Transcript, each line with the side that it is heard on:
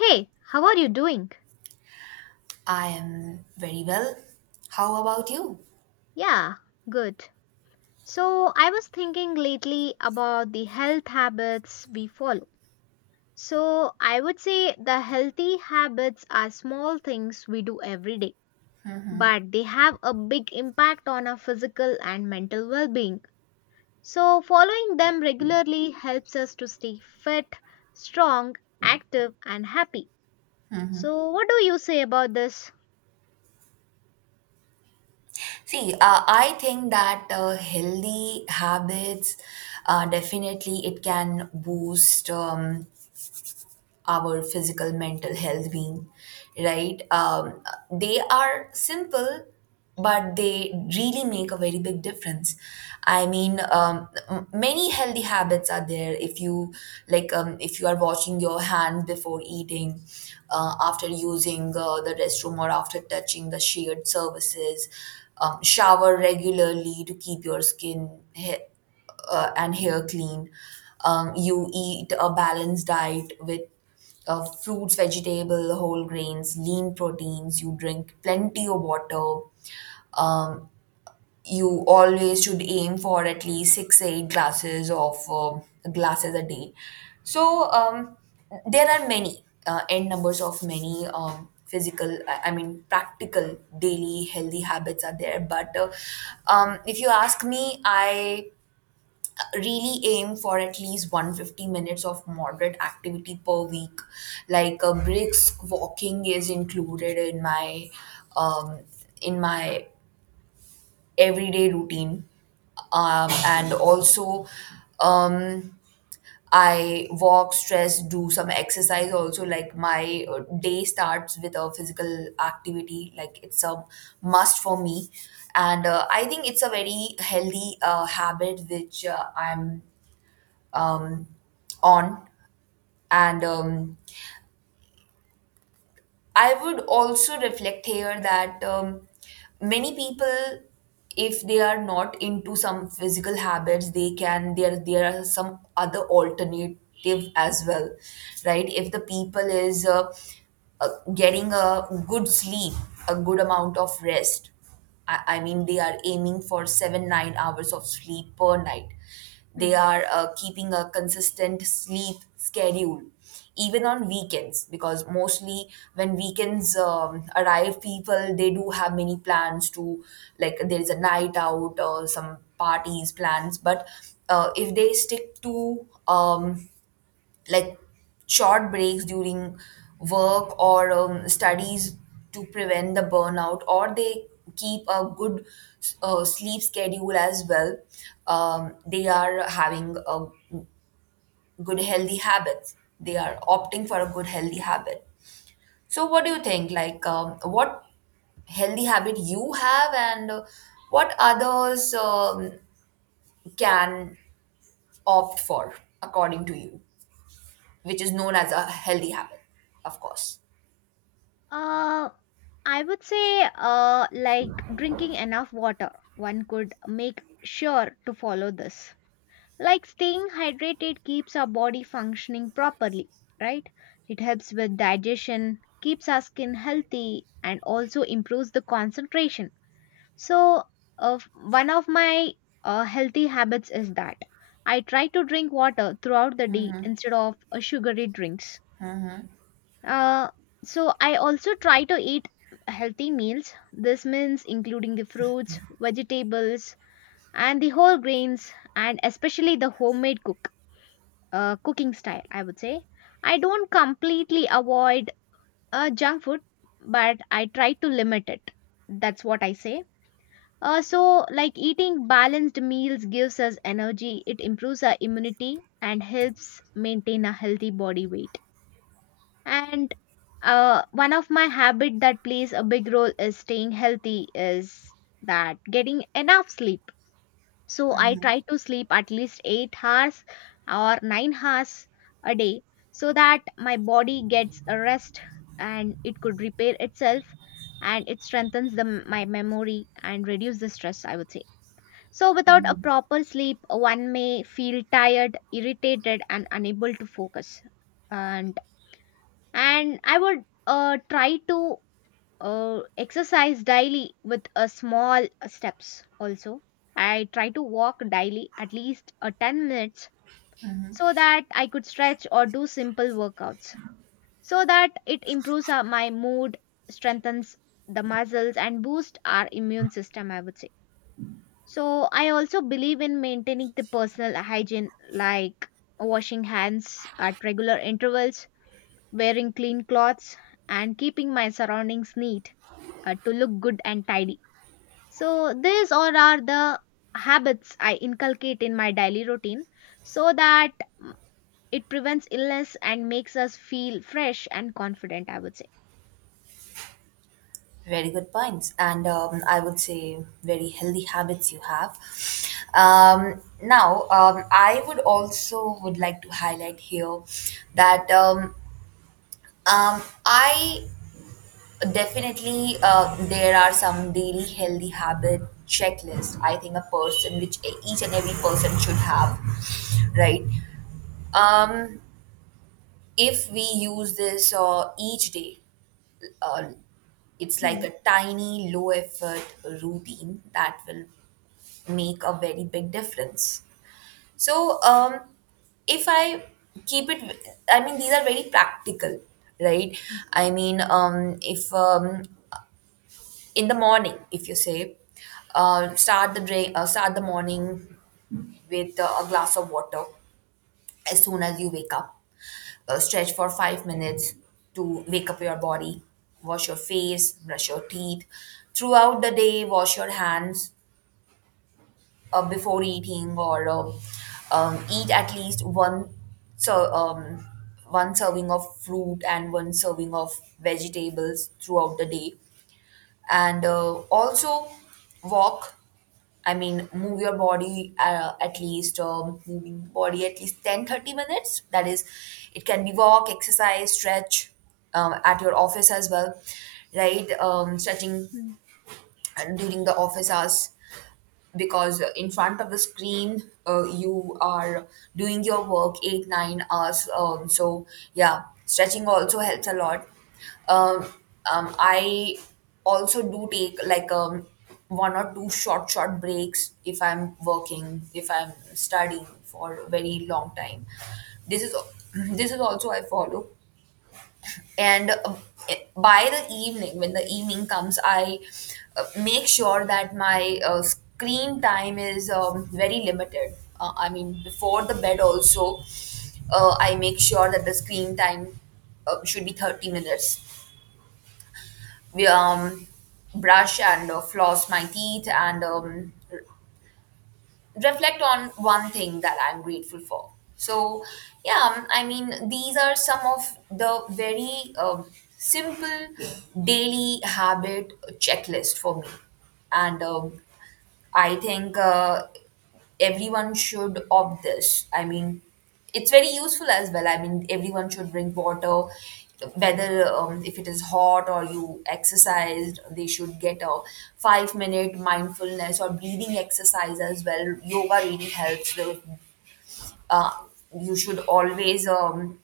left: Hey, how are you doing?
right: I am very well. How about you?
left: Yeah, good. So, I was thinking lately about the health habits we follow. So, I would say the healthy habits are small things we do every day, but they have a big impact on our physical and mental well being. So, following them regularly helps us to stay fit, strong, active, and happy. So, what do you say about this?
right: I think that healthy habits definitely it can boost our physical mental health being, right. They are simple but they really make a very big difference. Many healthy habits are there if you if you are washing your hand before eating, after using the restroom or after touching the shared surfaces. Shower regularly to keep your skin and hair clean. You eat a balanced diet with fruits, vegetable, whole grains, lean proteins. You drink plenty of water. Um, you always should aim for at least six, eight glasses of glasses a day. So um, there are many n numbers of many physical, I mean practical daily healthy habits are there. But If you ask me, I really aim for at least 150 minutes of moderate activity per week, like a brisk walking is included in my um, in my everyday routine, and also, um, I walk stress do some exercise also, like my day starts with a physical activity like it's a must for me. And I think it's a very healthy habit which I'm um, on. And I would also reflect here that, many people, if they are not into some physical habits, they can there are some other alternative as well, right? If the people is uh, getting a good sleep, a good amount of rest. I mean, they are aiming for 7 to 9 hours of sleep per night. They
left: Hmm.
right: are keeping a consistent sleep schedule, even on weekends, because mostly when weekends arrive, people they do have many plans to, like there is a night out or some parties plans. But if they stick to, like short breaks during work or studies to prevent the burnout, or they keep a good sleep schedule as well, they are having a good healthy habits, they are opting for a good healthy habit. So what do you think, like what healthy habit you have, and what others can opt for, according to you, which is known as a healthy habit, of course.
left: Uh, I would say, like drinking enough water. One could make sure to follow this. Like staying hydrated keeps our body functioning properly, right? It helps with digestion, keeps our skin healthy, and also improves the concentration. So, one of my healthy habits is that I try to drink water throughout the day instead of sugary drinks. Uh, so I also try to eat healthy meals. This means including the fruits, vegetables, and the whole grains, and especially the homemade cooking style. I would say I don't completely avoid junk food, but I try to limit it. That's what I say. So, like eating balanced meals gives us energy, it improves our immunity, and helps maintain a healthy body weight, and one of my habit that plays a big role is staying healthy is that getting enough sleep. So I try to sleep at least 8 hours or 9 hours a day, so that my body gets a rest and it could repair itself, and it strengthens the my memory and reduce the stress, I would say. So without a
right: Mm.
left: proper sleep, one may feel tired, irritated, and unable to focus. And and I would try to exercise daily with a small steps. Also, I try to walk daily at least 10 minutes, so that I could stretch or do simple workouts, so that it improves my mood, strengthens the muscles, and boost our immune system, I would say. So I also believe in maintaining the personal hygiene, like washing hands at regular intervals, wearing clean clothes, and keeping my surroundings neat to look good and tidy. So, these all are the habits I inculcate in my daily routine so that, mm, it prevents illness and makes us feel fresh and confident, I would say.
right: Very good points, and I would say very healthy habits you have. Now, I would also would like to highlight here that, I definitely, there are some daily healthy habit checklist. I think a person which each and every person should have, right? Um, if we use this each day, uh, it's like
left: Hmm.
right: a tiny, low effort routine that will make a very big difference. So, if I keep it, I mean, these are very practical, right? I mean, if in the morning, if you say, start the morning with a glass of water as soon as you wake up, stretch for 5 minutes to wake up your body, wash your face, brush your teeth. Throughout the day, wash your hands before eating or eat at least one, so um, one serving of fruit and one serving of vegetables throughout the day. And also walk, I mean, move your body at least, moving body at least 10 to 30 minutes. That is, it can be walk, exercise, stretch at your office as well, right? Stretching
left: Hmm.
right: during the office hours, because in front of the screen you are doing your work 8 to 9 hours, so yeah, stretching also helps a lot. um, I also do take like one or two short breaks if I'm working, if I'm studying for a very long time. This is this is also I follow. And by the evening, when the evening comes, I make sure that my screen time is very limited. I mean before the bed also, I make sure that the screen time should be 30 minutes. We brush and floss my teeth, and reflect on one thing that I'm grateful for. So, yeah, I mean, these are some of the very simple daily habit checklist for me. And I think everyone should opt this. I mean, it's very useful as well. I mean, everyone should drink water, whether, if it is hot or you exercised, they should get a 5 minute mindfulness or breathing exercise as well. Yoga really helps. Uh, you should always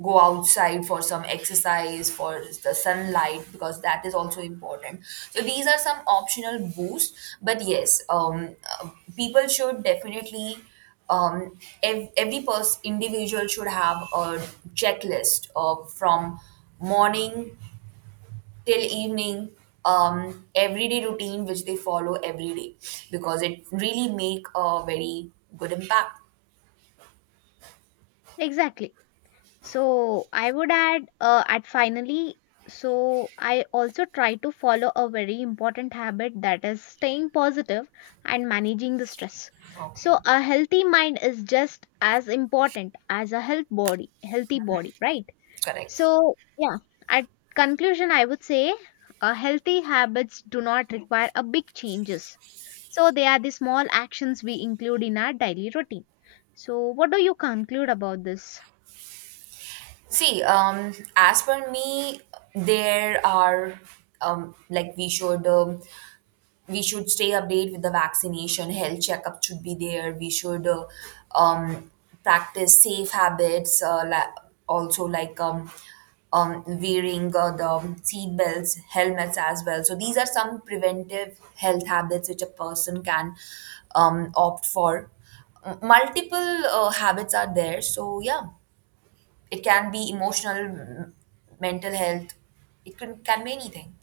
right: go outside for some exercise for the sunlight, because that is also important. So these are some optional boosts. But yes, uh, people should definitely, um, every person individual should have a checklist of from morning till evening, everyday routine which they follow every day, because it really make a very good impact.
left: Exactly. So I would add at finally, so I also try to follow a very important habit, that is staying positive and managing the stress.
right: Okay.
left: So a healthy mind is just as important as a healthy body, right?
right: Correct.
left: So yeah, at conclusion, I would say healthy habits do not require a big changes. So they are the small actions we include in our daily routine. So what do you conclude about this?
right: As per me, there are like we should, we should stay updated with the vaccination. Health checkup should be there. We should um, practice safe habits. Also, like wearing the seat belts, helmets as well. So these are some preventive health habits which a person can opt for. Multiple habits are there. So yeah. It can be emotional, mental health. It can be anything.